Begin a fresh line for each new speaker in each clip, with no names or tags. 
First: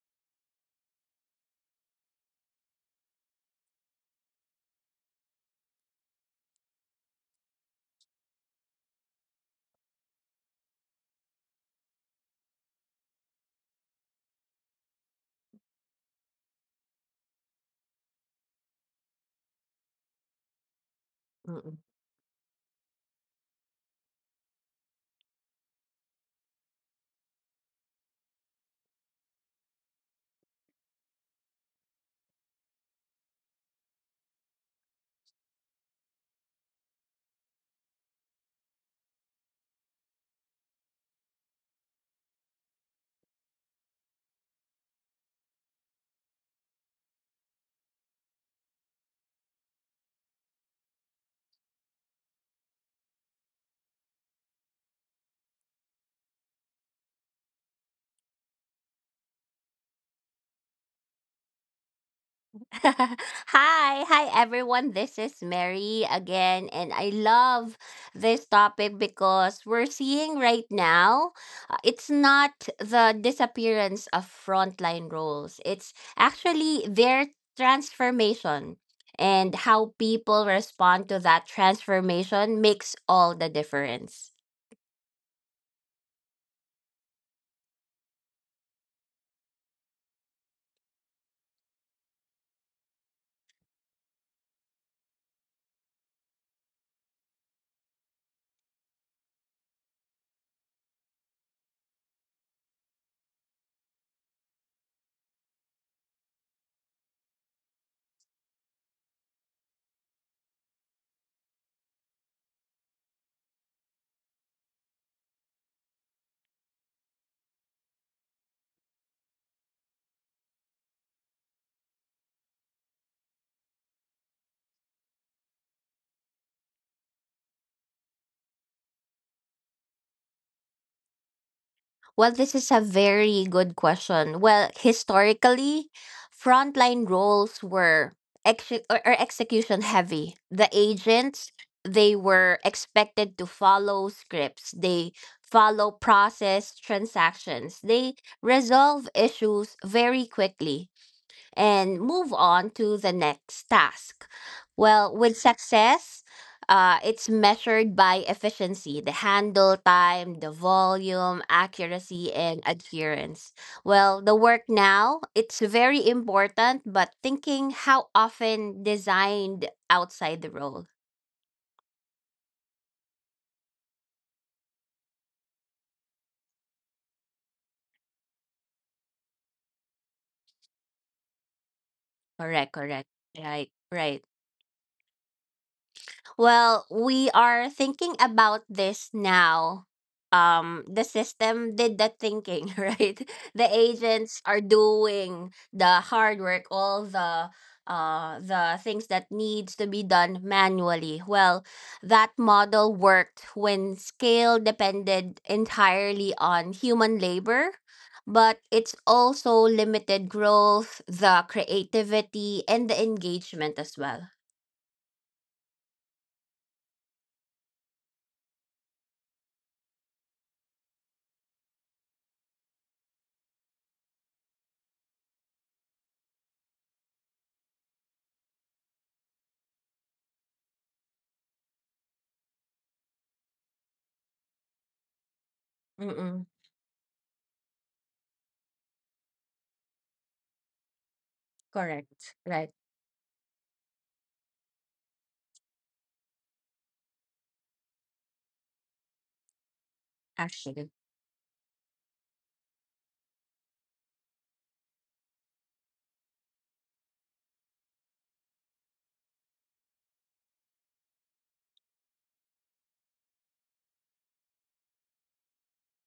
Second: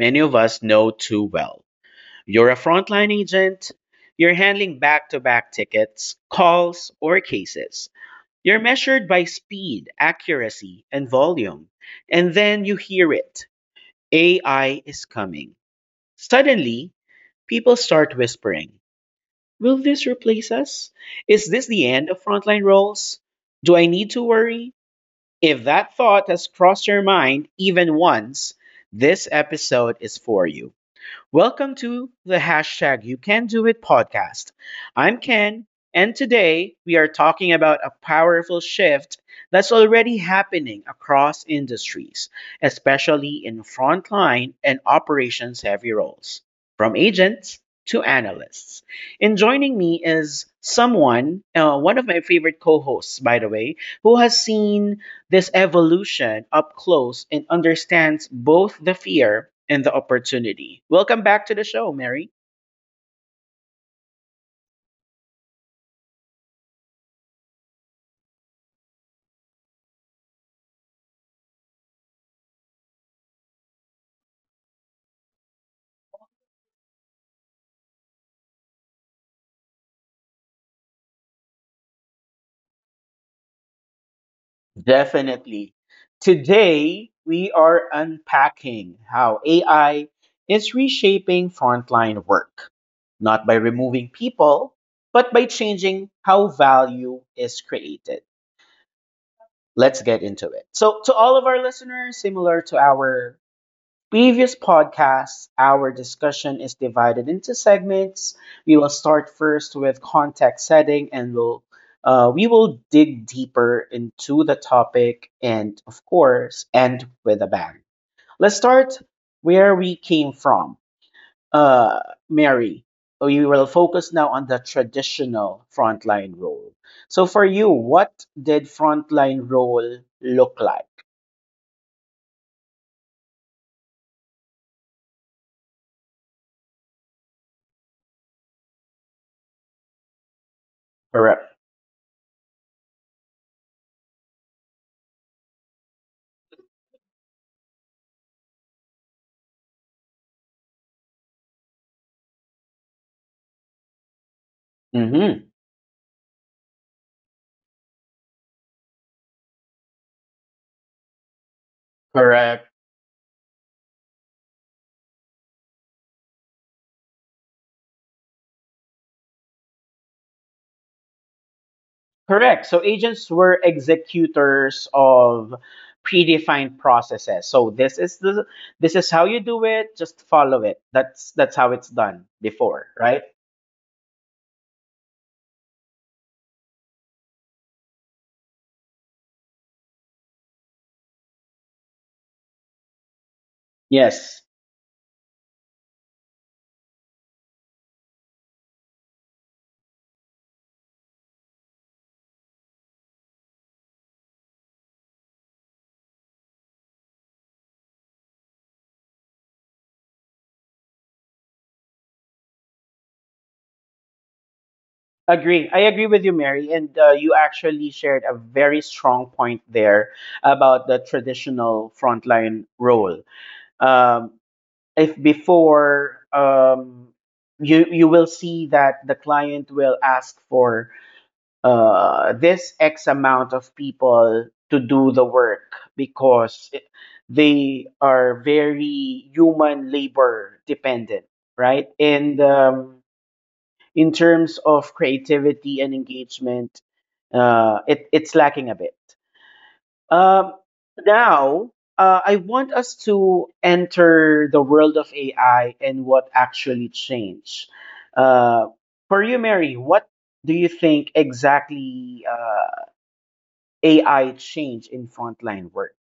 many of us know too well. You're a frontline agent, you're handling back to back tickets, calls, or cases. You're measured by speed, accuracy, and volume. And then you hear it: AI is coming. Suddenly, people start whispering, "Will this replace us? Is this
Mm-mm.
the end of frontline roles? Do I need to worry?" If that thought has crossed your mind even once, this episode is for you. Welcome to the hashtag You Can Do It podcast. I'm Ken, and today we are talking about a powerful shift that's already happening across industries, especially in frontline and operations heavy roles, from agents to analysts. And joining me is someone, one of my favorite co hosts, by the way, who has seen this evolution up close and understands both the fear and the opportunity. Welcome back to the show, Mary.
Hi, everyone. This is Mary again, and I love this topic because we're seeing right now. It's not the disappearance of frontline roles, it's actually their transformation. And how people respond to that transformation makes all the difference.
Definitely. Today, we are unpacking how AI is reshaping frontline work, not by removing people, but by changing how value is created. Let's get into it. So, to all of our listeners, similar to our previous podcasts, our discussion is divided into segments. We will start first with context setting, and we will dig deeper into the topic, and of course, end with a bang. Let's start where we came from. Uh, Mary, we will focus now on the traditional frontline role. So, for you, what did frontline role look like?
Well, this is a very good question. Well, historically, frontline roles were ex- or execution heavy. The agents,
Correct.
they were expected to follow scripts. They follow process transactions. They resolve issues very quickly and move on to the next task. Well, with
Mm-hmm.
success, it's measured by efficiency, the handle time, the volume, accuracy, and
Correct.
adherence. Well, the work now, it's very important, but thinking how often designed outside the role.
Correct. So agents were executors of predefined processes. So this is how you do it. Just follow it. That's how it's done
Correct,
before,
correct.
right?
Right, right. Well, we are thinking about this now. The system did the thinking, right? The agents
Yes.
are doing the hard work, all the things that needs to be done manually. Well, that model worked when scale depended entirely on human labor, but it's also limited growth, the creativity, and the engagement as well.
Agree. I agree with you, Mary. And you actually shared a very strong point there about the traditional frontline role. Um, if before you will see that the client will ask for this X amount of people to do the work
Mm-mm.
because they are very human labor dependent, right?
Correct.
And
Right.
in terms of creativity and engagement, it's lacking a bit. Um,
actually.
now, I want us to enter the world of AI and what actually changed. Uh, for you, Mary, what do you think exactly? AI change in frontline work.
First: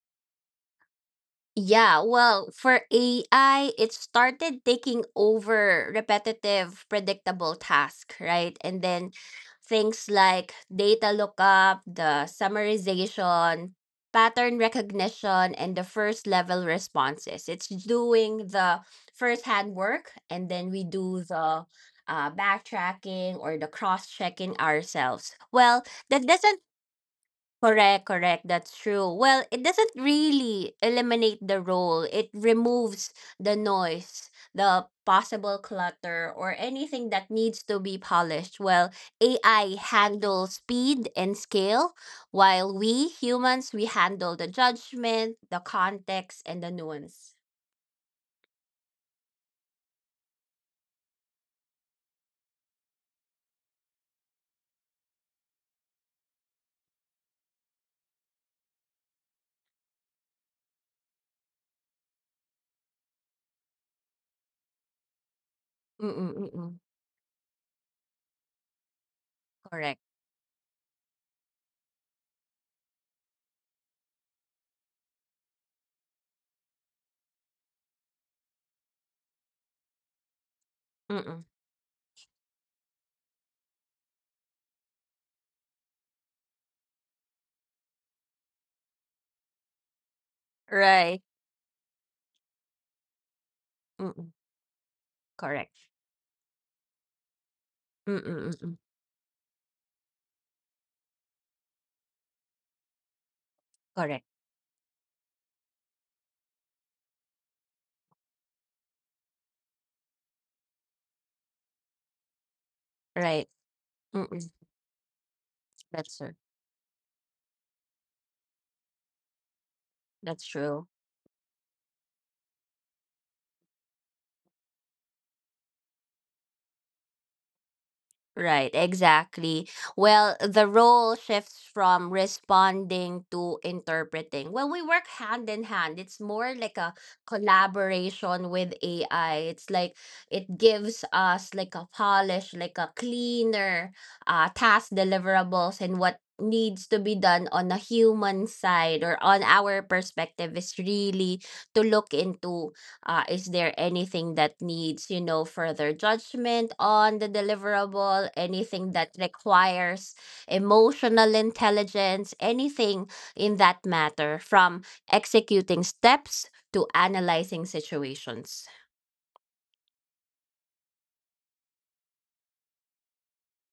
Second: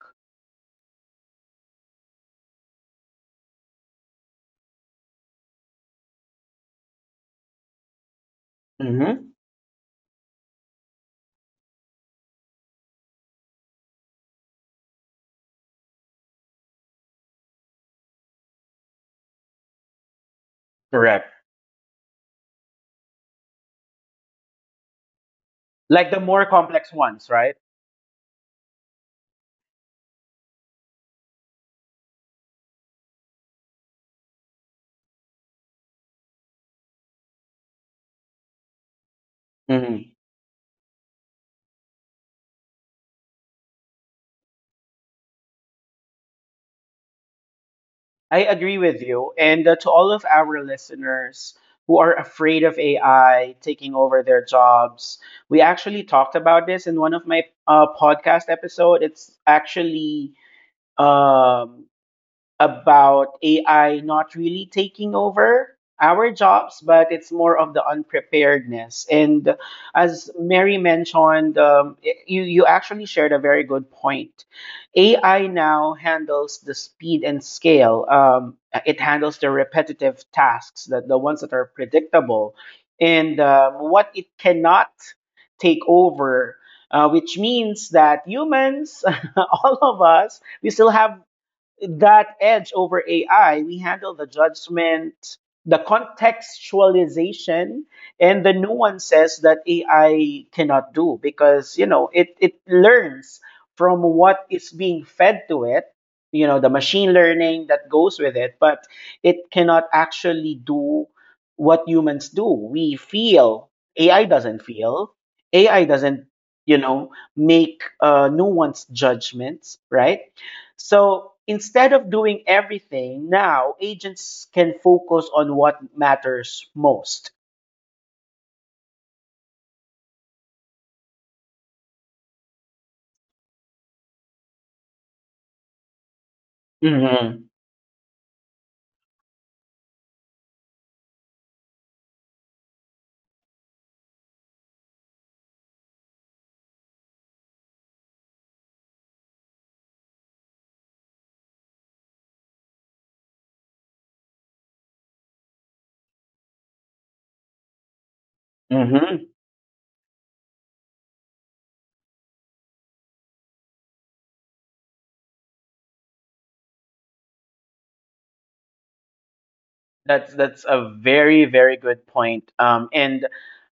Yeah, well, for AI, it started taking over repetitive, predictable tasks, right? And then
Mm-hmm.
things like data lookup, the summarization, pattern recognition, and the first level responses. It's doing the first hand work, and then we do
Correct.
the backtracking or the cross checking ourselves. Well,
Like the
that
more
doesn't—
complex ones, right?
correct, correct. That's true. Well, it doesn't really eliminate the role. It removes the noise, the possible clutter, or anything that needs to be polished. Well, AI
Mm-hmm.
handles speed and scale, while we humans we handle the judgment, the context, and the nuance.
I agree with you. And to all of our listeners who are afraid of AI taking over their jobs, we actually talked about this in one of my podcast episode. It's actually um, about AI not really taking over our
Mm-mm,
jobs,
mm.
but it's more of the unpreparedness. And
Correct.
as Mary mentioned, you actually shared a very good point. AI now handles the speed and scale. It handles the repetitive tasks, that the ones
Mm-mm.
that are predictable. And what it cannot take over, which means that humans, all of us, we still have
Right.
that edge over AI. We handle the
Mm-mm.
judgment,
Correct.
the contextualization,
Mm,
and the
mm-mm.
nuances that AI cannot do because it learns from
Correct.
what is being fed to it, you know, the machine learning that goes with it, but it cannot actually do what humans do. We
Right.
feel, AI
Mm-mm.
doesn't feel. AI
That's
doesn't,
true.
you know, make nuanced judgments, right?
That's true.
So instead of doing everything, now agents can focus on what matters most.
Right, exactly. Well, the role shifts from responding to interpreting. Well, we work hand in hand. It's more like a
Mm-hmm.
collaboration with AI. It's like it gives us like a polish, like a cleaner task deliverables and what needs to be done on a human side or on our perspective is really to look into— is there anything that needs, you know, further judgment on the deliverable? Anything that
Mm-hmm.
requires emotional intelligence? Anything in that matter, from executing steps to analyzing situations?
That's a very good point. And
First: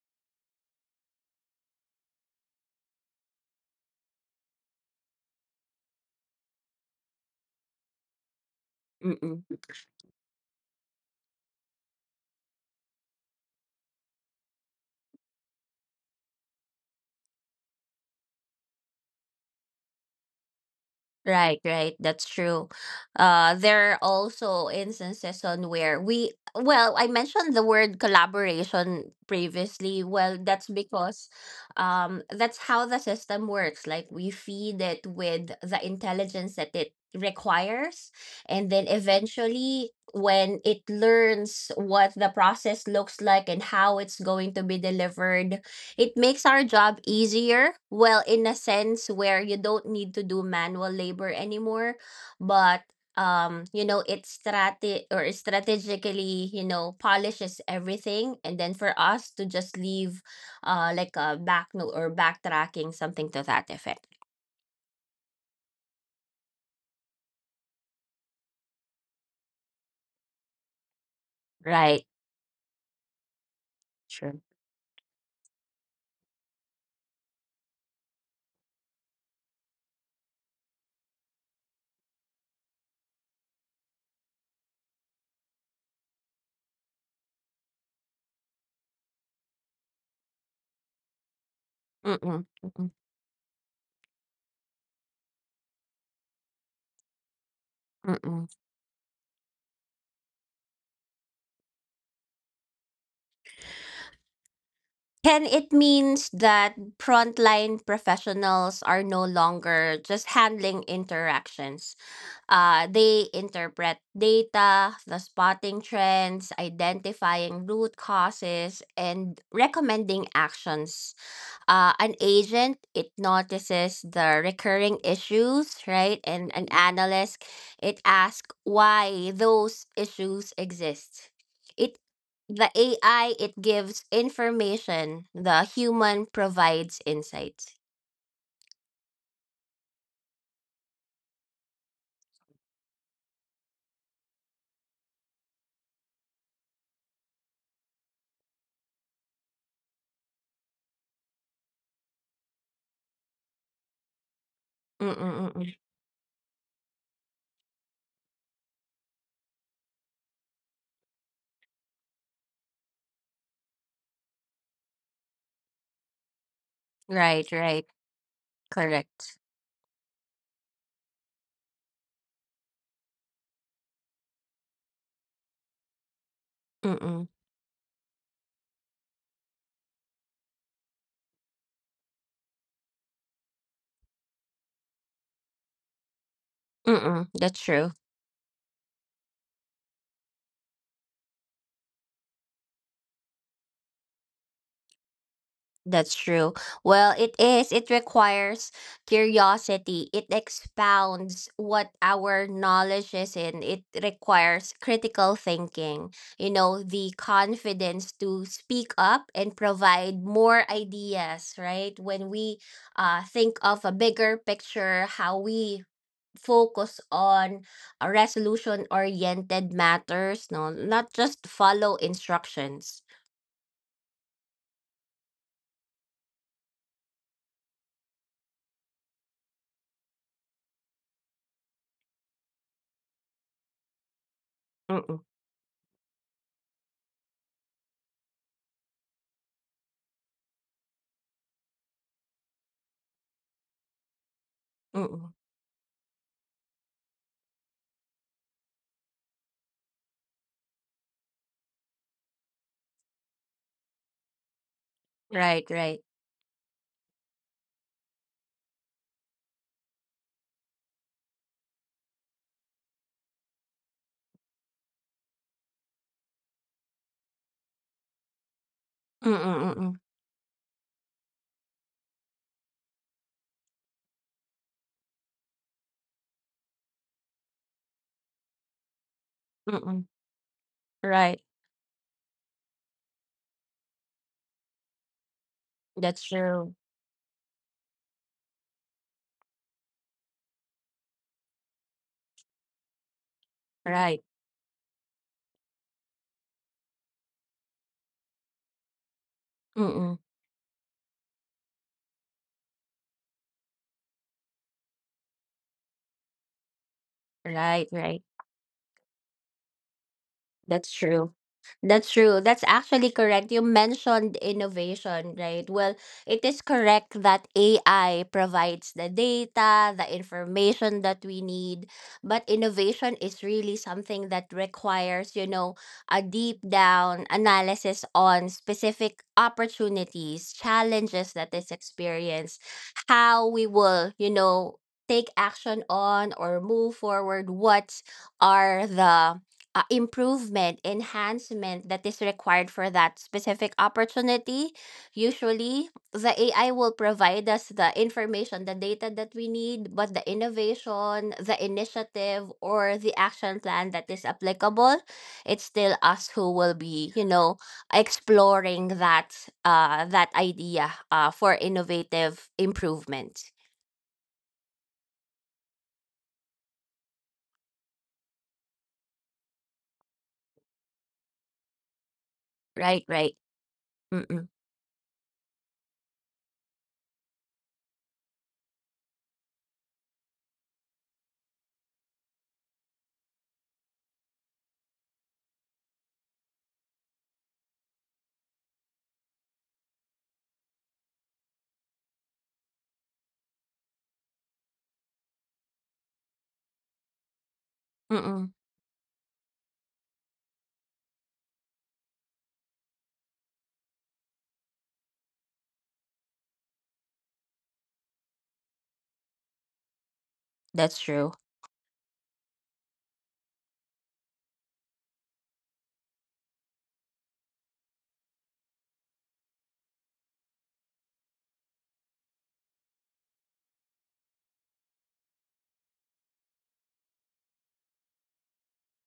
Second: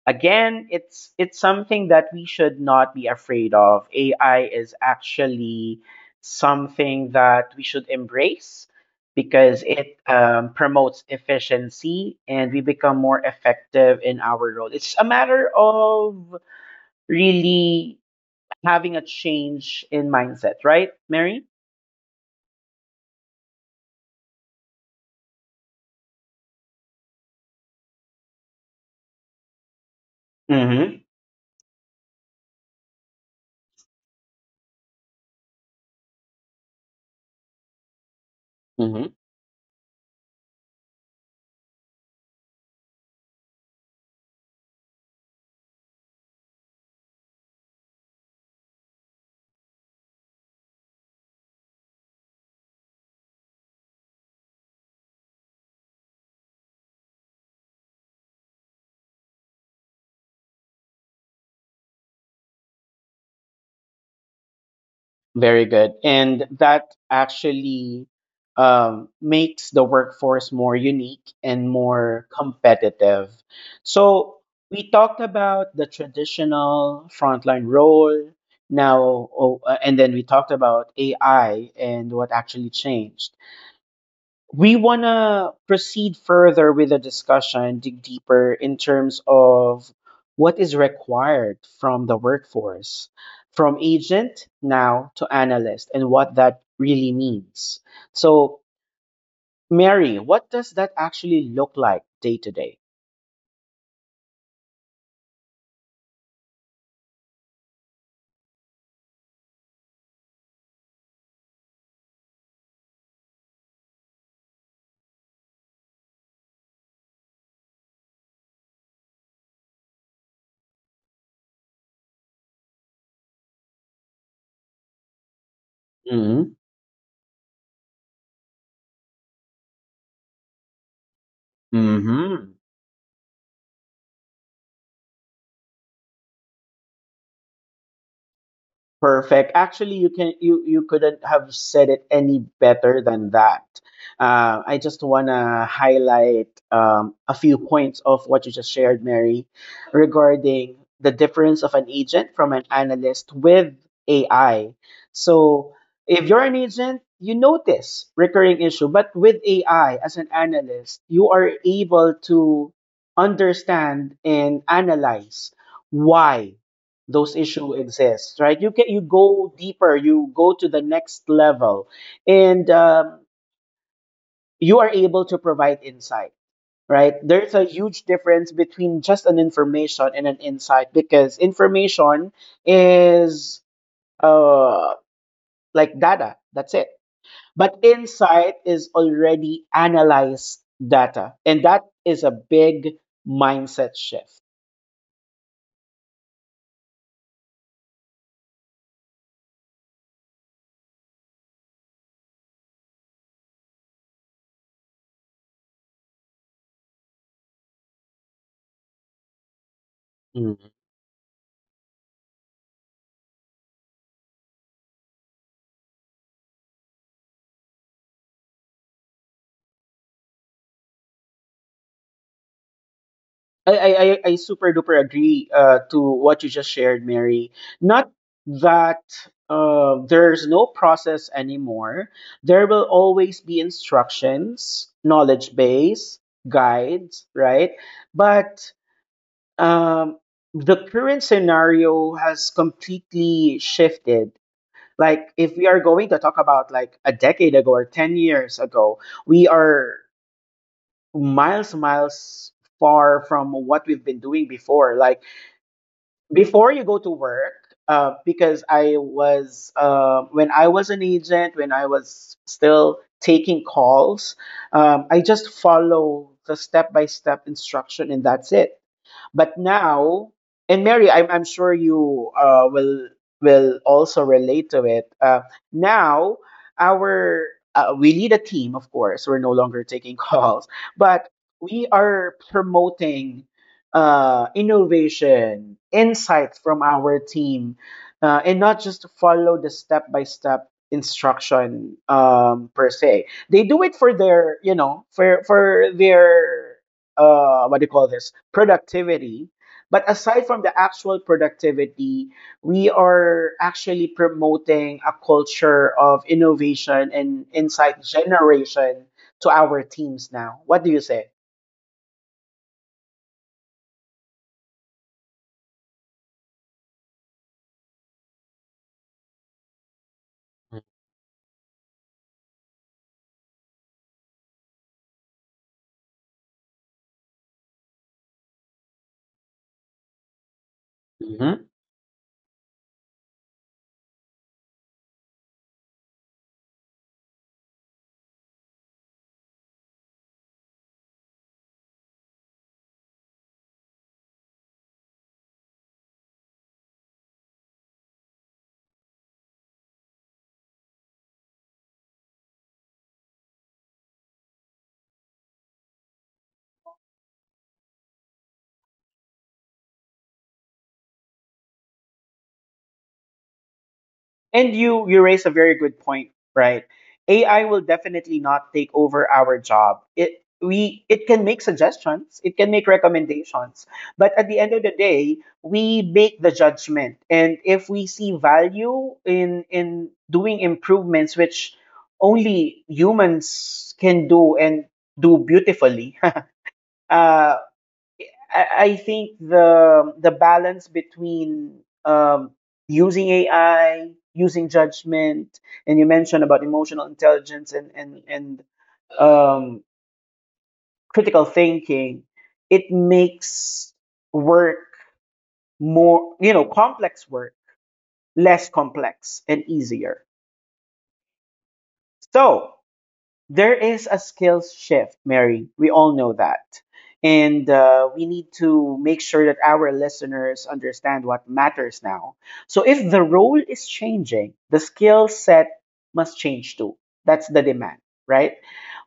again, it's something that we should not be afraid of. AI is actually something that we should embrace
Mm-mm.
because it promotes efficiency and we become more effective in our role. It's a matter of really having a change in mindset, right, Mary?
Right, right. That's true. There are also instances on where we, well, I mentioned the word collaboration previously. Well, that's
Mm-hmm.
because that's how the system works. Like we feed it with the intelligence that it requires. And then
Mm-hmm.
eventually, when it learns what the process looks like and how it's going to be delivered, it makes our job easier, well, in a sense where you don't need to do manual labor anymore, but you know, it strategically, you know, polishes everything, and then for us to just leave, like a back note or backtracking something to that effect,
Very good. And that actually makes the workforce more unique and
right?
more competitive. So,
Sure.
we talked about the traditional frontline role now, oh, and then we talked about AI and what actually changed. We want to proceed further with the discussion, dig deeper in terms of what is required from the
Mm-mm, mm-mm,
workforce, from agent now to analyst, and what that really means.
mm-mm.
So, Mary, what does that actually look like day to day?
Can it means that frontline professionals are no longer just handling interactions? They interpret data, the spotting trends, identifying root causes, and recommending actions. An agent, it notices the recurring issues, right? And an analyst, it asks why those issues exist. It—
Mm-hmm.
the AI— it gives information, the human provides insights.
Perfect. Actually, you can you couldn't have said it any better than that. I just want to highlight a few points of what you just shared, Mary, regarding the difference of an agent from an analyst with AI.
Mm-mm-mm.
So, if you're an agent, you notice recurring issue, but with AI as an analyst, you are able to understand and analyze why those
Right,
issues
right.
exist, right? You get, you
Correct.
go deeper, you go to the next level, and you are able to provide insight, right?
Mm-mm.
There's a huge difference between just an information and an insight, because information is uh like data, that's it,
Mm-mm. That's
but
true.
insight is already analyzed data, and that is a big mindset shift.
That's true. Well, it is. It requires curiosity. It expounds what our knowledge is in. It requires critical thinking, you know, the confidence to speak up and provide more ideas, right? When we think of a bigger picture, how we focus on resolution oriented matters, no, not just follow instructions.
I super duper agree to what you just shared, Mary. Not that there's no process anymore. There will always be instructions,
Mm-mm,
knowledge base, guides, right? But um, the current scenario has completely shifted.
mm-mm.
Like if we are going to talk about like a decade ago or 10 years ago, we are miles far from what we've been doing before. Like
Right, right.
before you go to work because I was when I was an agent when I was still taking calls I just follow the step by step instruction and that's it,
Mm,
but
mm, mm.
now, and Mary, I'm sure you will also relate to it. Now, our we lead a team, of course. We're no longer
Mm,
taking calls, but
right.
we are promoting innovation,
That's
insights
true.
from our team, and not just to follow the step by step instruction per se. They do it for
Right.
their, you know, for their what do you call this? Productivity. But
Mm.
aside from the actual productivity, we are actually promoting a culture of innovation and
Right,
insight
right.
generation to our teams now. What
That's
do you say?
true. That's true. That's actually correct. You mentioned innovation, right? Well, it is correct that AI provides the data, the information that we need, but innovation is really something that requires, you know, a deep down analysis on specific opportunities, challenges that
Mhm.
is experienced, how we will, you know, take action on or move forward, what are the improvement, enhancement that is required for that specific opportunity, usually the AI will provide us the information, the data that we need, but the innovation, the initiative, or the action plan that is applicable, it's still us who will be, you know, exploring that idea for innovative improvement.
And you raise a very good point, right? AI will definitely not take over our job. It can make suggestions, it can make
Right, right.
recommendations, but
Mm-mm.
at the end of the day, we make the judgment. And if we see value in doing improvements, which only humans can do, and do beautifully, uh, I, I think the balance between using AI, using judgment, and you mentioned about emotional intelligence and and
Mm-mm.
and um, critical thinking, it makes work more you know complex work less complex and easier.
That's true.
So there is a skills shift, Mary. We all know that. And we need to make sure that our listeners understand what matters now. So, if the role is changing, the skill set must change too. That's the demand, right?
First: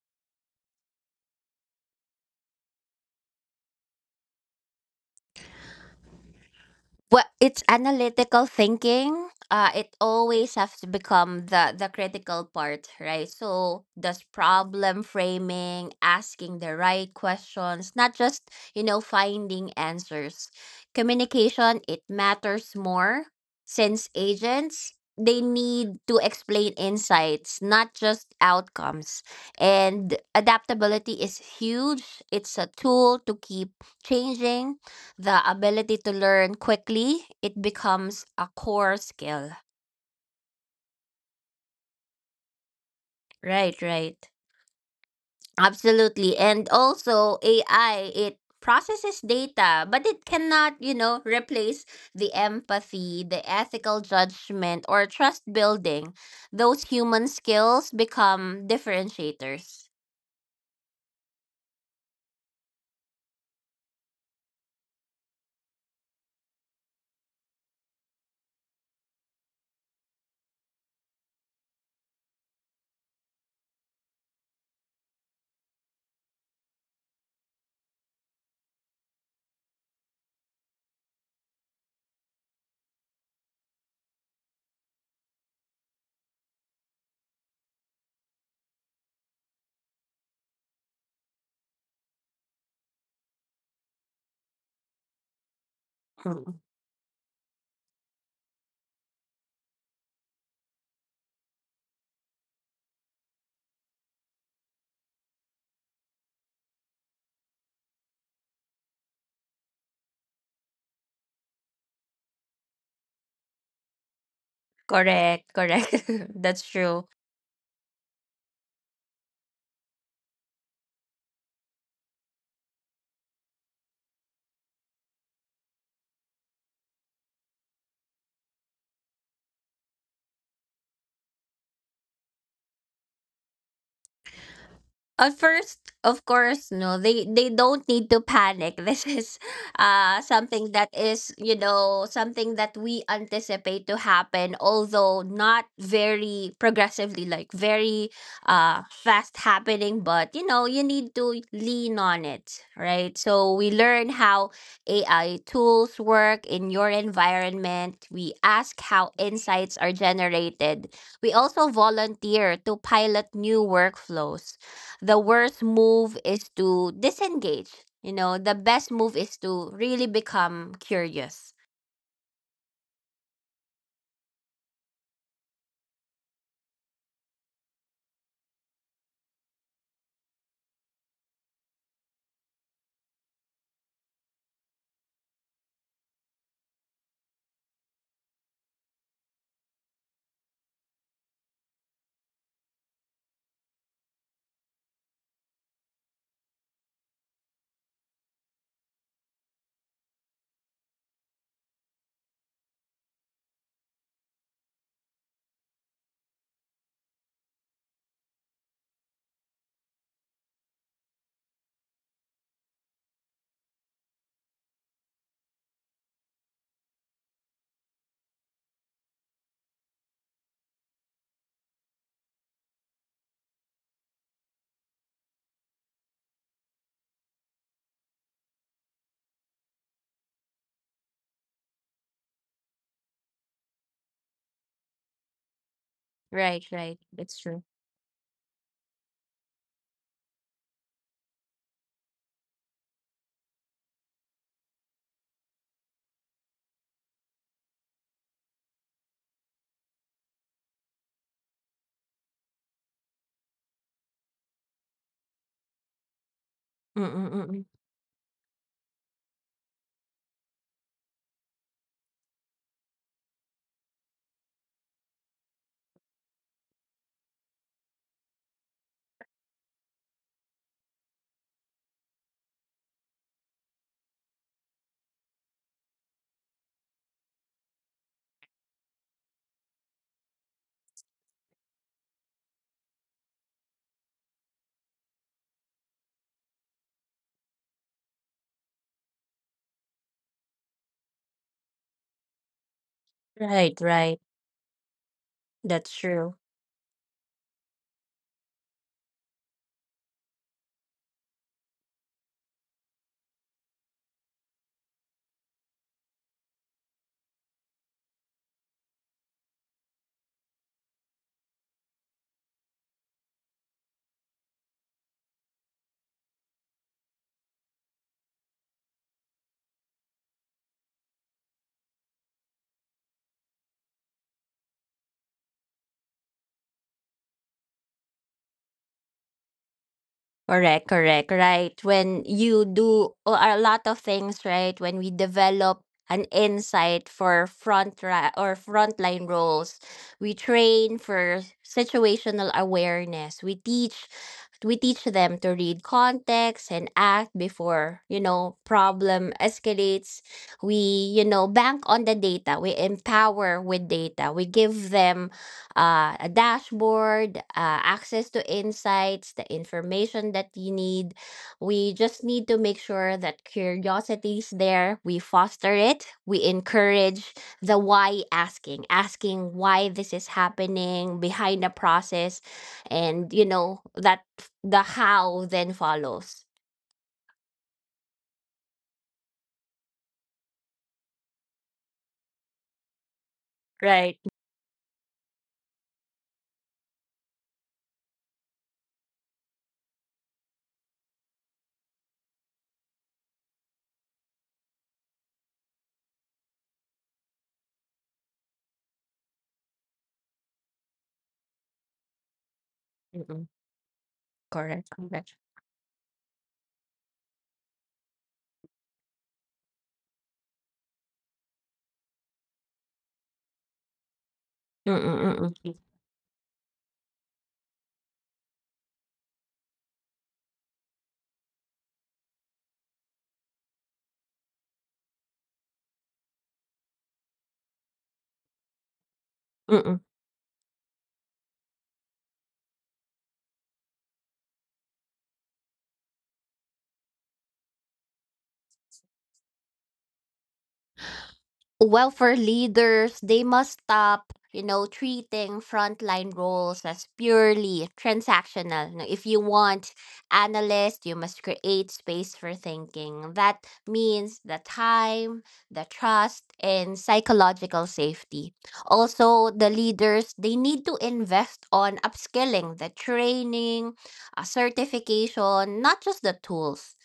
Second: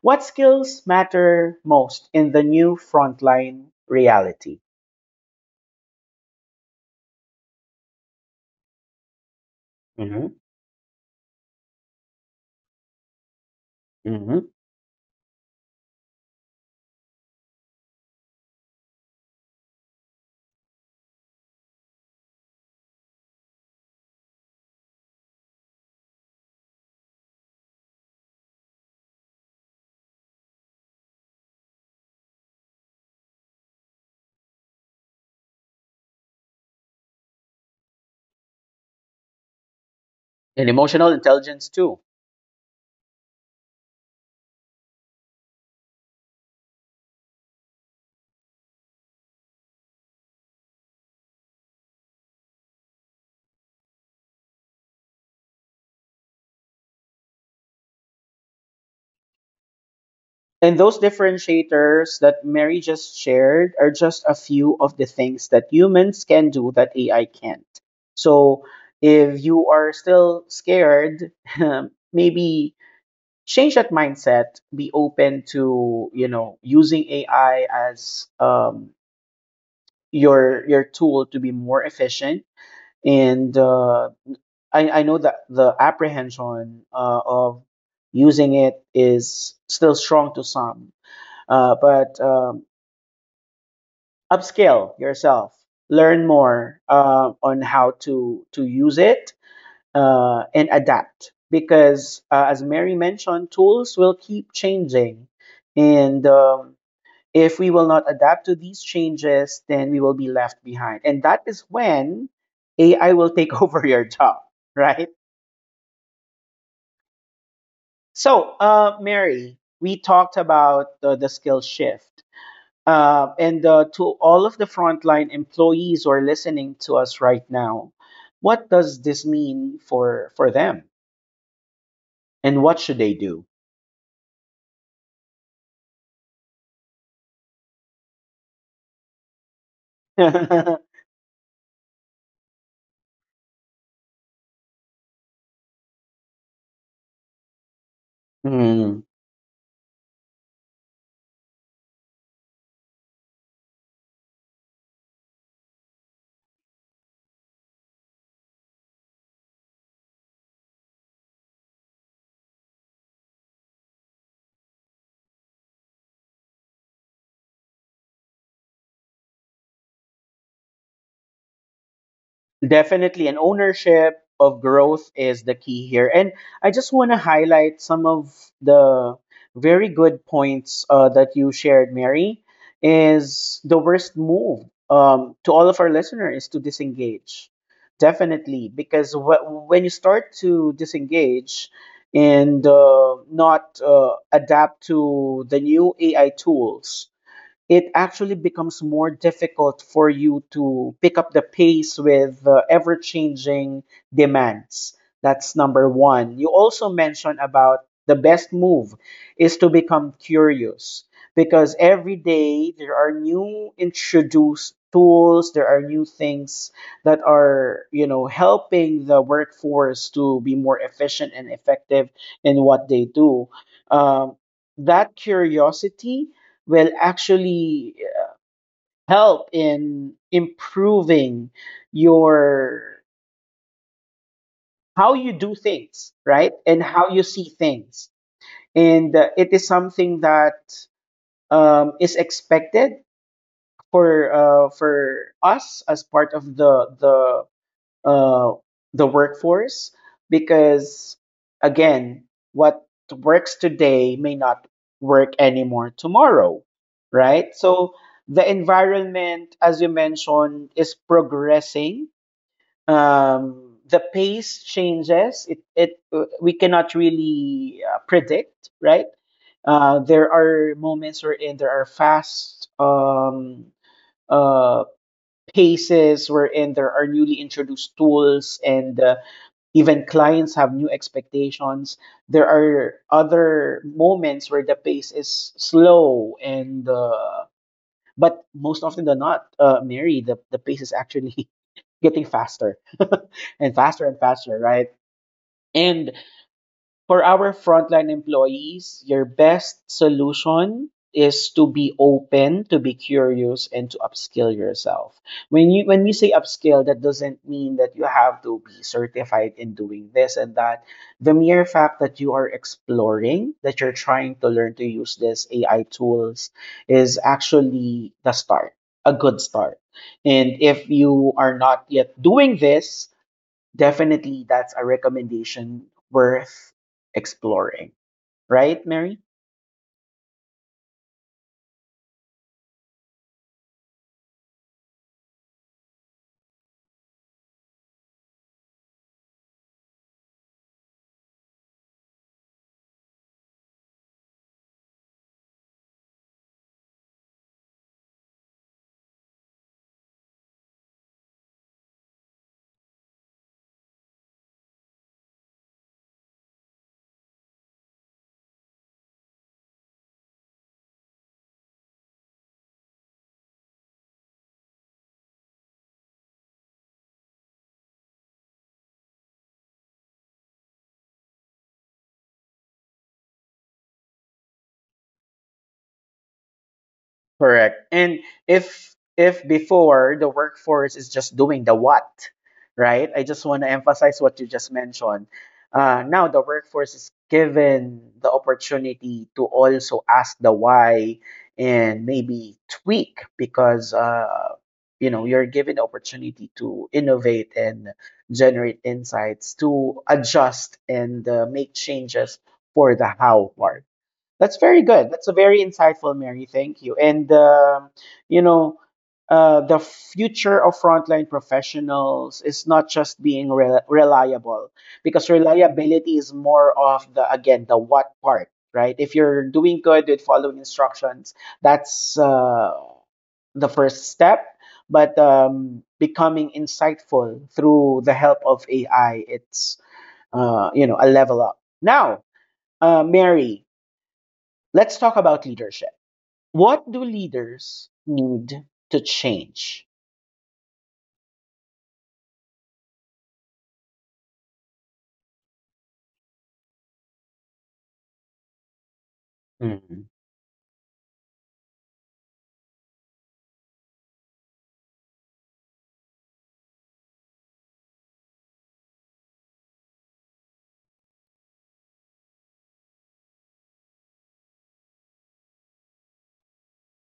What skills matter most in the new frontline reality?
Well, it's analytical thinking. It
Hmm.
always has to become the critical part, right? So does
Hmm.
problem framing, asking the right questions, not just, you know, finding answers. Communication, it matters more since agents, they need to explain insights, not just outcomes. And adaptability is huge. It's a tool to keep changing. The ability to learn quickly, it becomes a core skill.
And emotional intelligence too.
Right, right. Absolutely. And also AI, it processes data, but it cannot, you know, replace the empathy, the ethical judgment or trust building. Those human skills become differentiators.
And those differentiators that Mary just shared are just a few of the things that humans can do that AI can't. So if you are still scared, maybe change that mindset, be open to, you know, using AI as your tool to be more efficient. And I know that the apprehension of using it is still strong to some. But upscale yourself, learn
Mm.
more on how to use it and adapt because as Mary mentioned, tools will keep changing, and if we will not adapt to these changes then we will be left behind, and that is when AI will take over your job, right?
Correct, correct. That's true.
So Mary, we talked about the skill shift. And to all of the frontline employees who are listening to us right now, what does this mean for them, and what should they do?
At first, of course, no, they don't need to panic. This is something that is, you know, something that we anticipate to happen, although not very progressively, like very
Hmm.
fast happening, but you know, you need to lean on it, right? So we learn how AI tools work in your environment. We ask how insights are generated. We also volunteer to pilot new workflows. The worst move is to disengage. You know, the best move is to really become curious.
Definitely, an ownership of growth is the key here. And I just want to highlight some of the very good points that you shared, Mary. Is the worst move to all of our listeners is to disengage. Definitely, because when you start to disengage and not adapt to the new AI tools, it actually becomes more difficult for you to pick up the pace with the ever changing demands. That's number one. You also mentioned about the best move is to become curious because every day there are new introduced tools, there are new things that are, you know, helping the workforce to be more efficient and effective in what they do. Um, that curiosity will actually help in improving your how you do things, right?
Right,
And
right.
how you
That's
see
true.
things. And It is something that is expected for us as part of uh, the workforce, because again, what works today may not work anymore tomorrow, right?
Mm-mm-mm.
So the environment, as you mentioned, is progressing. The pace changes it, it we cannot really predict, right? There are moments wherein there are fast uh paces wherein there are newly introduced tools and even clients have new expectations. There are other moments where the pace is slow and but most often than not, Mary, the pace is actually getting faster
Right,
and
right.
faster, right?
That's
And
true.
for our frontline employees, your best solution is to be open, to be curious, and to upskill yourself. When you when we say upskill, that doesn't mean that you have to be certified in doing this and that. The mere fact that you are exploring, that you're trying to learn to use these AI tools, is actually the start, a good start. And if you are not yet doing this, definitely, that's a recommendation worth exploring, right, Mary?
Correct, correct, right. When you do a lot of things, right? When we develop an insight for front ra- or frontline roles, we train for situational awareness. We teach them to read context and act before, you know, problem escalates. We, you know, bank on the data. We empower with data. We give them a dashboard, access to insights, the information that you need. We just need to make sure that curiosity is there. We foster it. We encourage the why asking, asking why this is happening behind the process. And, you know, that the how then follows.
Correct. And if before the workforce is just doing the what, right? I just want to
Right.
emphasize what you just mentioned. Now the workforce is given the opportunity to also ask the why, and maybe tweak, because you know, you're given the opportunity to innovate and generate insights, to adjust and make changes for the
Mm-mm.
how part. That's very
Correct.
good. That's a
Correct.
very insightful, Mary. Thank you. And you know, the future of frontline professionals is not just being reliable, because
Mm-mm, mm-mm.
reliability is more of the, again, the what part, right? If you're doing good with following instructions, that's the first step. But becoming insightful through the help of AI, it's
Mm-mm.
a level up. Now, Mary, let's talk about leadership. What do leaders need to change?
Well, for leaders, they must stop, you know, treating frontline roles as purely transactional. No, if you want
Mhm.
analysts, you must create space for thinking. That means the time, the trust, and psychological safety. Also, the leaders, they need to invest on upskilling, the training, certification, not just the tools.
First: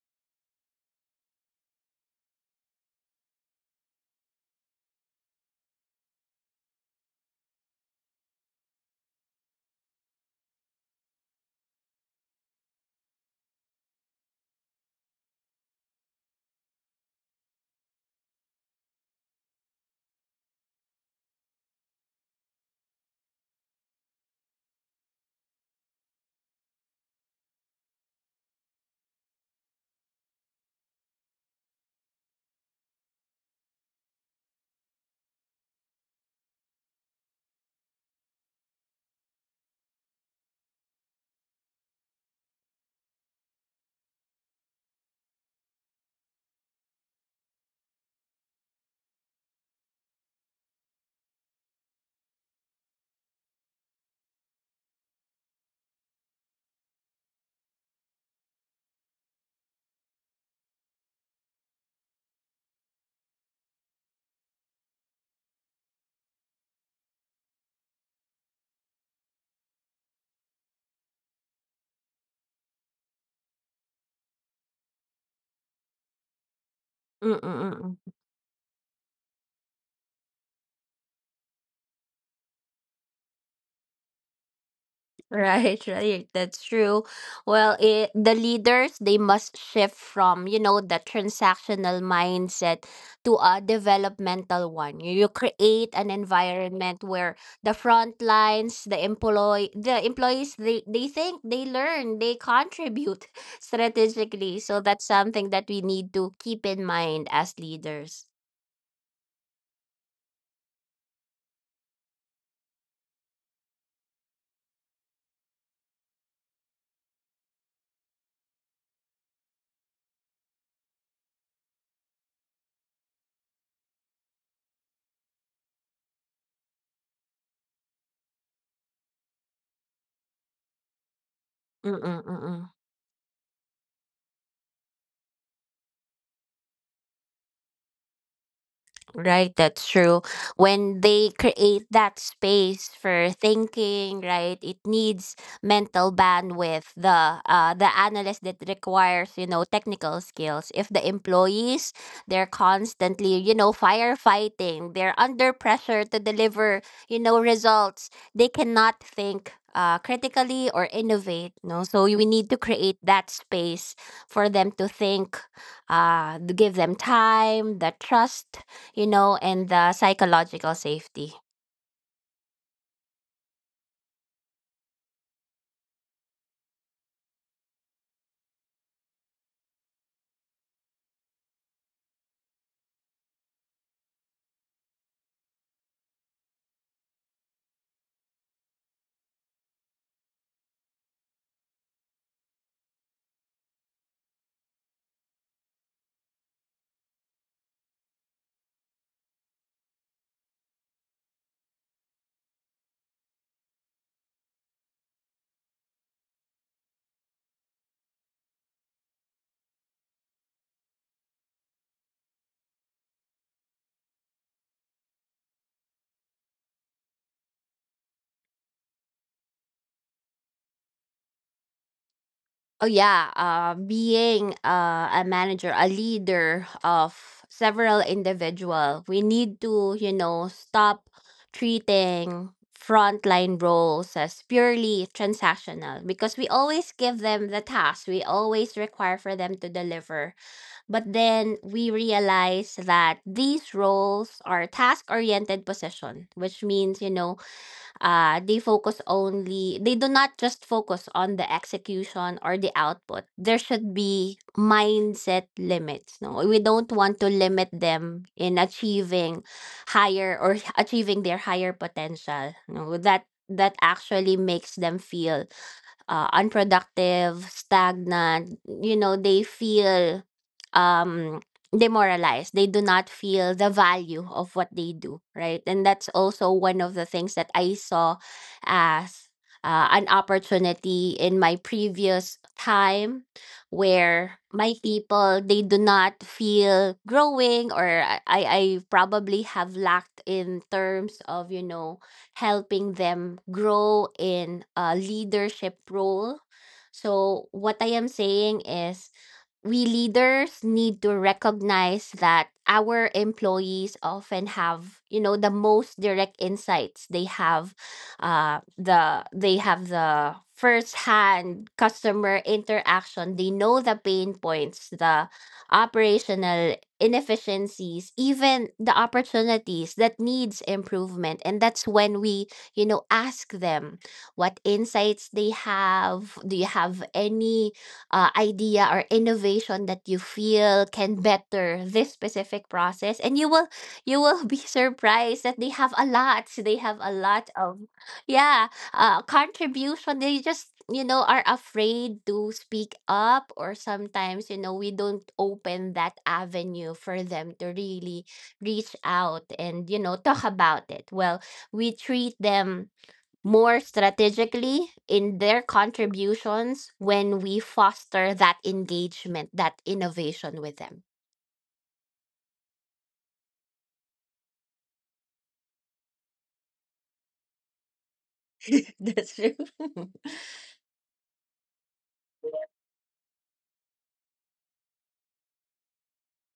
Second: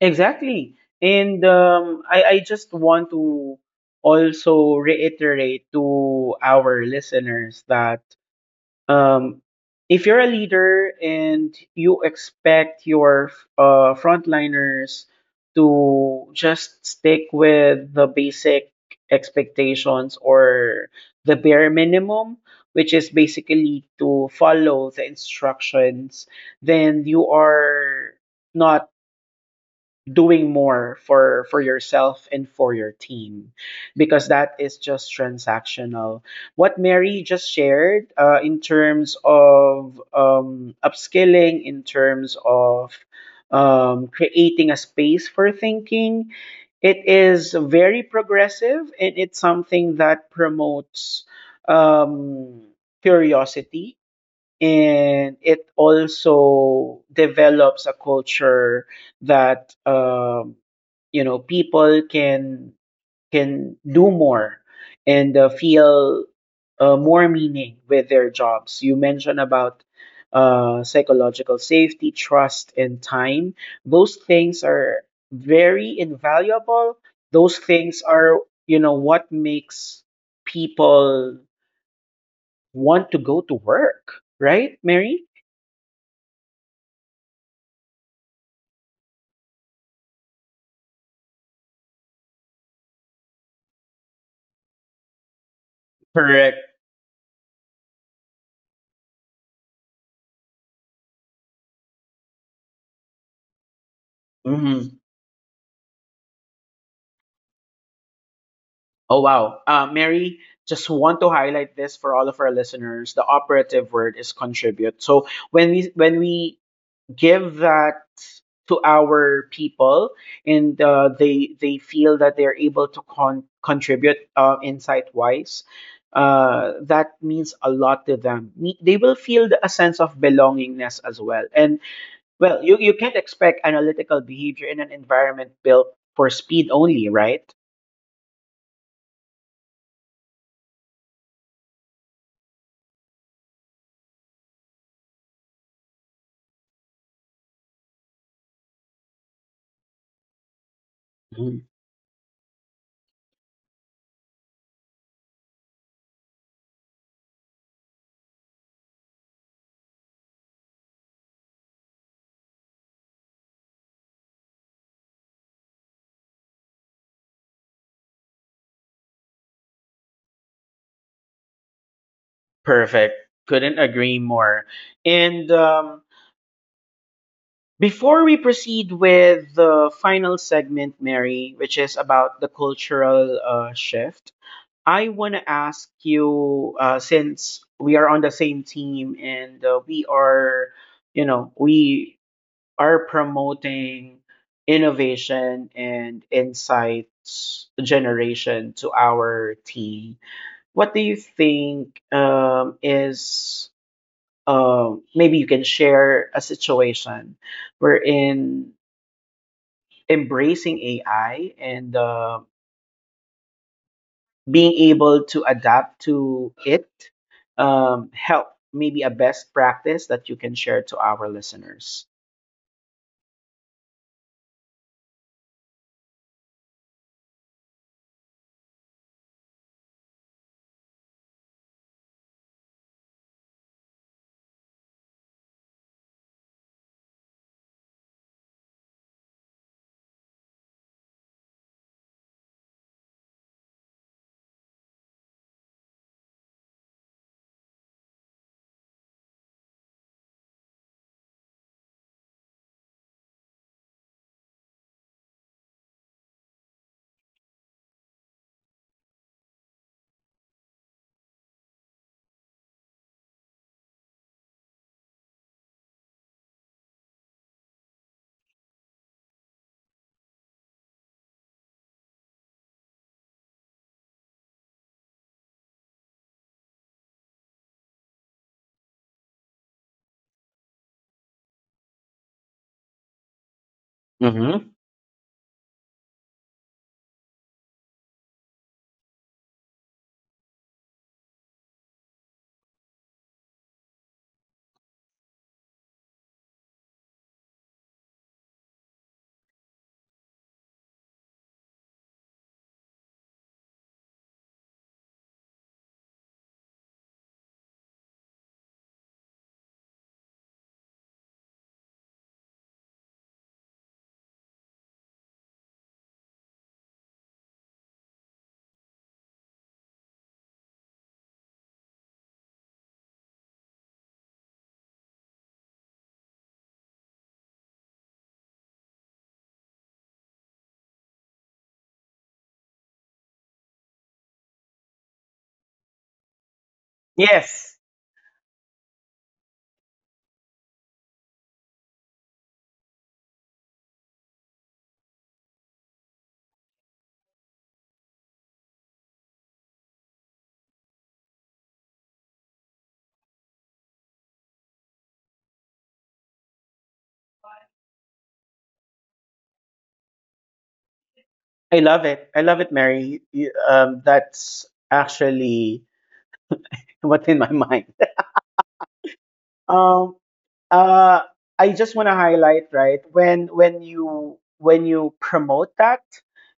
Exactly. And I just want to also reiterate to our listeners that um, if you're a leader and you expect your frontliners to just stick with the basic expectations, or the bare minimum, which is basically to follow the instructions, then you are not doing more for yourself and for your team, because that is just transactional. What Mary just shared in terms of upskilling, in terms of creating a space for thinking, it is very progressive and it's something that promotes um, curiosity, and it also develops a culture that, you know, people can do more and feel more meaning with their jobs. You mentioned about psychological safety, trust, and time. Those things are very invaluable. Those
Mm-mm-mm.
things are, you know, what makes people want to go to work, right, Mary?
Right, right. That's true. Well, it, the leaders, they must shift from, you know, the transactional mindset to a developmental one. You create an
Correct.
environment where the front lines, the employees, they think, they learn, they contribute strategically. So
Mhm.
that's something that we need to keep in mind as leaders.
Oh, wow. Mary, just want to highlight this for all of our listeners. The operative word is contribute. So when we give that to our people, and they feel that they're able to contribute, insight wise, that means a lot to them. They will feel a sense of belongingness as well. And well,
Mm-mm-mm.
you can't expect analytical behavior in an environment built for speed only, right?
Right, that's true. When they create that space for thinking, right, it needs mental bandwidth. The analyst that requires, you know, technical skills. If the employees, they're constantly, you know, firefighting, they're under pressure to deliver, you know, results. They cannot think critically or innovate, no, so we need to create that space for them to think, give them time, the trust, you know, and the psychological safety.
Perfect. Couldn't agree more. And before we proceed with the final segment, Mary, which is about the cultural shift, I want to ask you since we are on the same team and we are, you know, we are promoting innovation and insights generation to our team. What do you think, is maybe you can share a situation wherein embracing AI and being able to adapt to it help, maybe a best practice that you can share to our listeners.
Oh yeah, being a manager, a leader of several individual, we need to, you know, stop treating frontline roles as purely transactional, because we always give them the task, we always require for them to deliver. But then we realize that these roles are task oriented position, which means, you know, they focus only, they do not just focus on the execution or the output. There should be mindset limits. No, we don't want to limit them in achieving higher or achieving their higher potential. No, that that actually makes them feel unproductive, stagnant. You know, they feel um, demoralized. They do not feel the value of what they do, right? And that's also one of the things that I saw as an opportunity in my previous time where
Mm-hmm.
my people, they do not feel growing, or I probably have lacked in terms of, you know, helping them grow in a leadership role. So what I am saying is, we leaders need to recognize that our employees often have, you know, the most direct insights. They have the first hand customer interaction. They know the pain points, the operational inefficiencies, even the opportunities that needs improvement. And that's when we, you know, ask them what insights they have. Do you have any idea or innovation that you feel can better this specific process? And you will— you will be surprised that they have a lot. They have a lot
Yes,
of— yeah— contribution. They just, you know, are afraid to speak up, or sometimes, you know, we don't open that avenue for them to really reach out and, you know, talk about it. Well, we treat them more strategically in their contributions when we foster that engagement, that innovation with them.
I love it. I love it, Mary. You, that's actually what's in my mind.
That's true.
Um, Uh, I just want to highlight, right, when you promote that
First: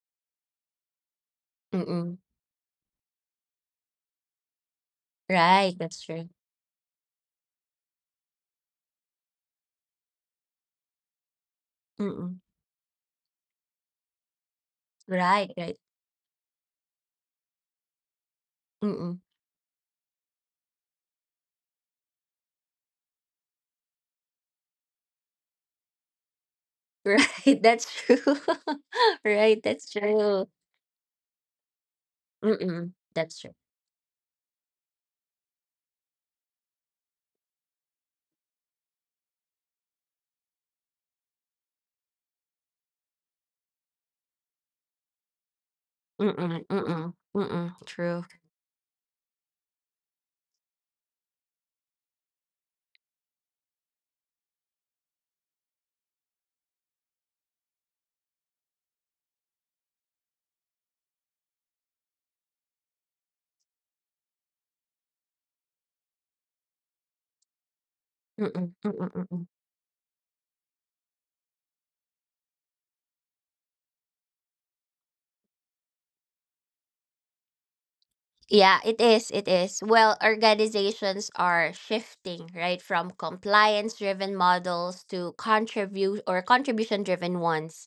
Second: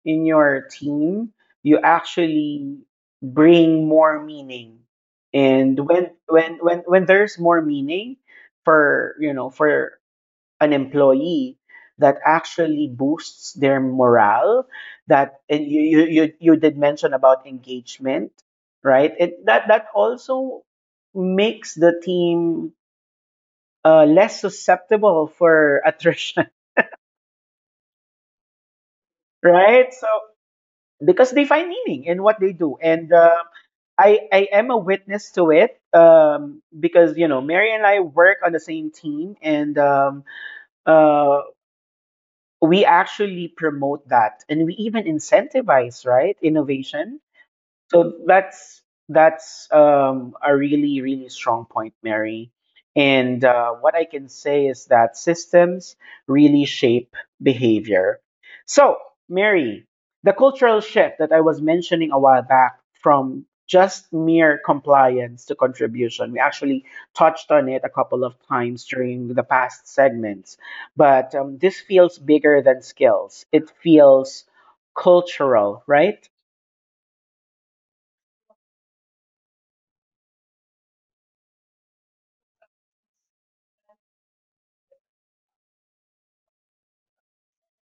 in your team, you
Mm-mm.
actually bring more meaning.
Right,
And
that's
when
true.
there's more meaning for, you know, for an employee, that
Mm-mm.
actually boosts their morale, that,
Right,
and
right.
you did mention about engagement, right?
Mm-mm.
It That that also makes the team less susceptible for attrition,
Right, that's true. Right, that's
right? So
true.
because they find meaning in what they do,
Mm-mm.
and
That's true.
I am a witness to it, because, you know, Mary and I work on the same team, and uh, we actually promote that, and we even incentivize, right,
Mm-mm. Mm-mm.
innovation.
Mm-mm.
So
True.
that's, a really really strong point, Mary. And what I can say is that systems really shape behavior. So, Mary, the cultural shift that I was mentioning a while back, from just mere compliance to contribution, we actually touched on it a couple of
Mm-mm.
times
Mm-mm.
during the
Mm-mm.
past segments, but this feels bigger than skills. It feels cultural, right?
Yeah, it is. It is. Well, organizations are shifting, right, from compliance-driven models to contribute or contribution-driven ones.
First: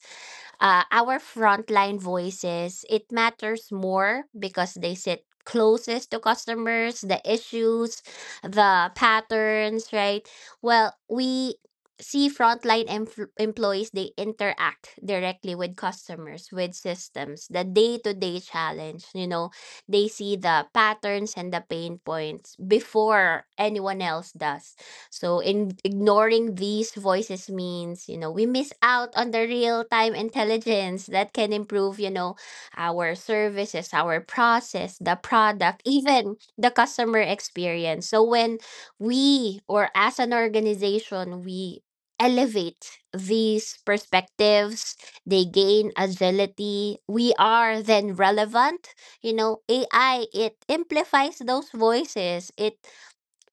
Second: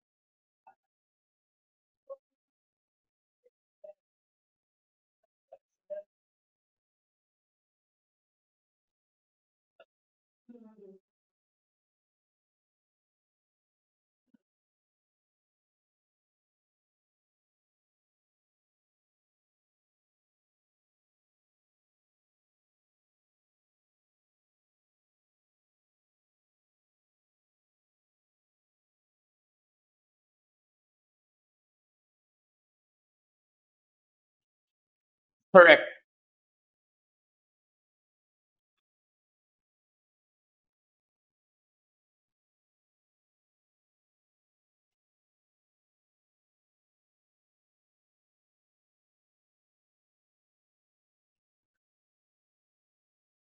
Our frontline voices, it matters more because they sit closest to customers, the issues, the patterns, right? Well, we see employees, they interact directly with customers, with systems, the day-to-day challenge. You know, they see the patterns and the pain points before anyone else does. So in ignoring these voices means, you know, we miss out on the real-time intelligence that can improve, you know, our services, our process, the product,
Correct.
even the customer experience. So when we, or as an organization, we elevate these perspectives, they gain agility. We are then relevant. You know, AI, it amplifies those voices. It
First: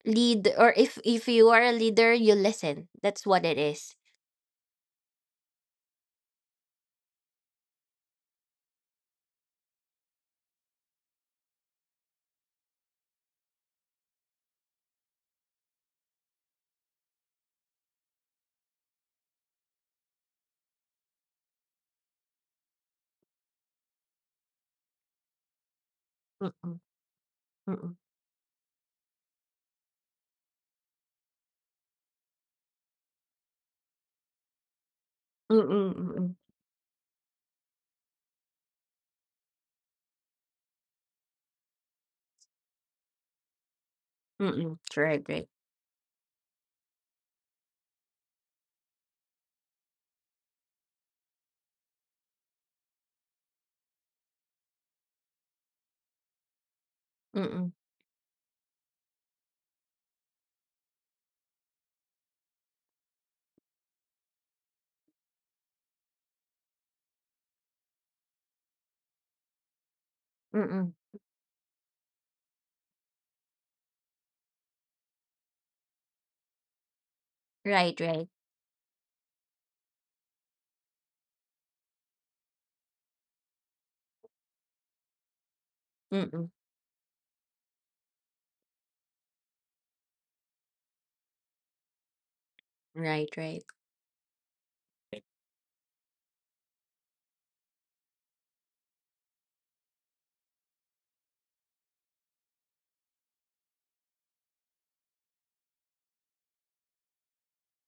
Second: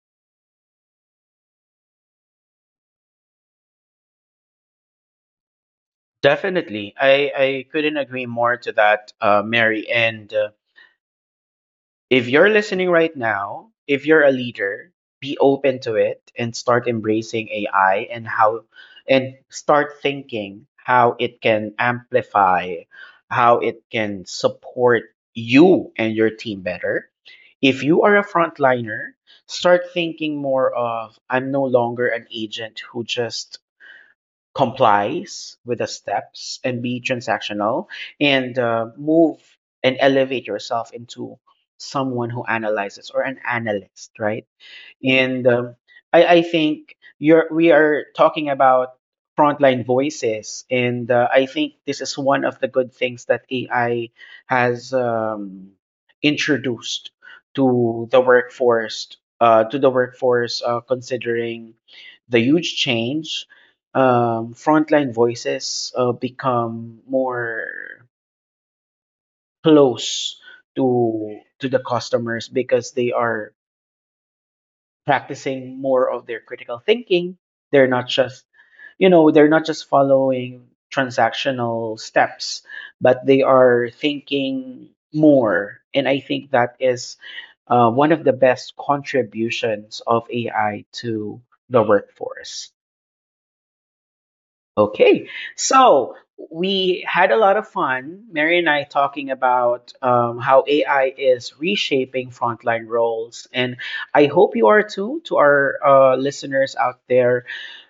lead or if you are a leader, you listen. That's what it is.
Definitely. I couldn't agree more to that, Mary. And if you're listening right now, if you're a leader, be open to it and start embracing AI, and start thinking how it can amplify, how it can support you and your team
Mm-mm,
better. If
mm-mm,
you are a frontliner, start thinking more of, I'm no longer an agent who just complies with the
mm-mm, mm-mm,
steps and be transactional, and move and elevate yourself into someone who analyzes, or an analyst, right?
mm-mm. Right,
and
right.
um, I, I think you're we are talking about frontline voices, and I think this is one of the good things that AI has introduced
Mm-mm,
to the workforce, considering the huge change. Frontline voices become more close
mm-mm.
to the customers, because they are practicing more of their critical thinking. They're
Right,
not
right.
just, you know, they're not just following transactional steps, but they are thinking more. And I
Mm-mm,
think that is one of the best contributions of AI to the workforce.
right, right.
Okay, so we had a lot of fun, Mary and I, talking about how AI is reshaping frontline roles. And I hope you are too, to our listeners out there.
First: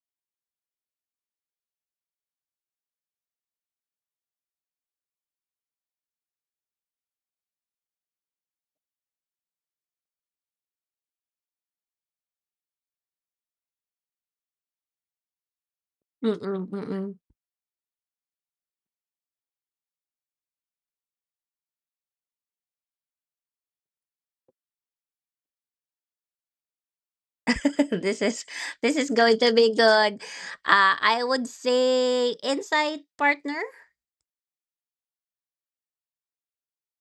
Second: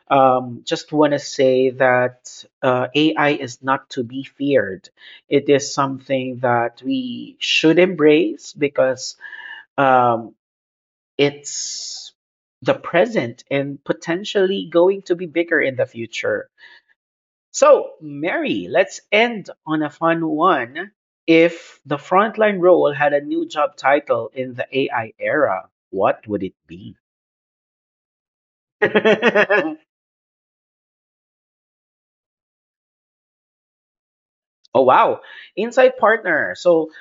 Just want to say that AI is not to be feared. It is something that we should embrace because um, it's the present, and potentially going to be bigger in the future.
Mm-mm, mm-mm.
So, Mary, let's end on a fun one. If the frontline role had a new job title in the AI era, what would it be?
This— is this is going to be
Oh,
good. Uh, I would say inside partner.
wow. Inside partner. So,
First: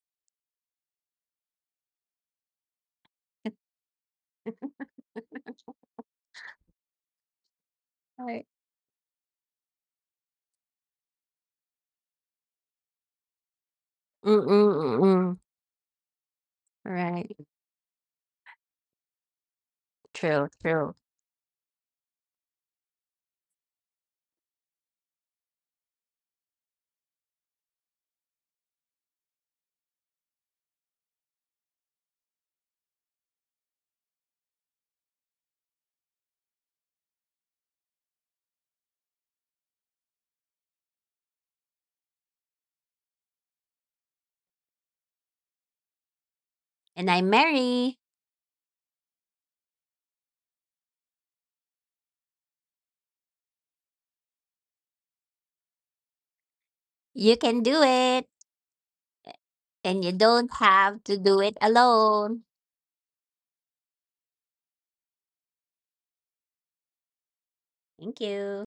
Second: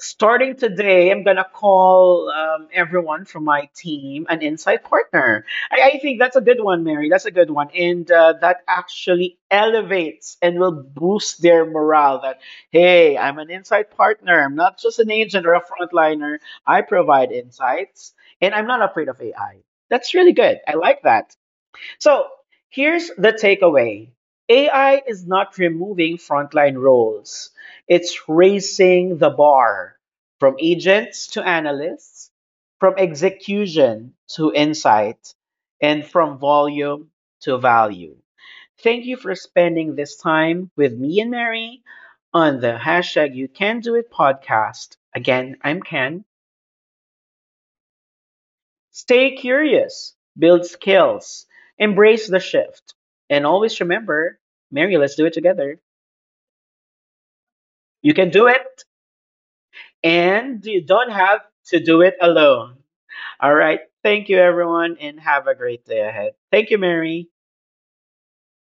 starting today, I'm gonna call everyone from my team an insight partner. I think that's a good one, Mary. That's a good one, and
Right.
that actually elevates and will boost their morale. That Hey, I'm an insight partner. I'm
Mm-mm,
not just an
mm-mm.
agent or a frontliner. I
Right,
provide insights, and I'm not afraid of AI. That's really
true,
good. I
true.
like that. So here's the takeaway: AI is not removing frontline roles, it's raising the bar, from agents to analysts, from execution to insight, and from volume to value. Thank you for spending this time with me and Mary on the #YouCanDoIt podcast. Again, I'm Ken.
And I'm Mary.
Stay curious, build skills, embrace the shift, and always remember, Mary, let's do it together.
You can do
You
it.
can do it,
And you don't
and you
have
don't
to do
have
it
to do it
alone.
alone. All right. Thank you, everyone, and have a great day ahead. Thank you, Mary.
Thank you.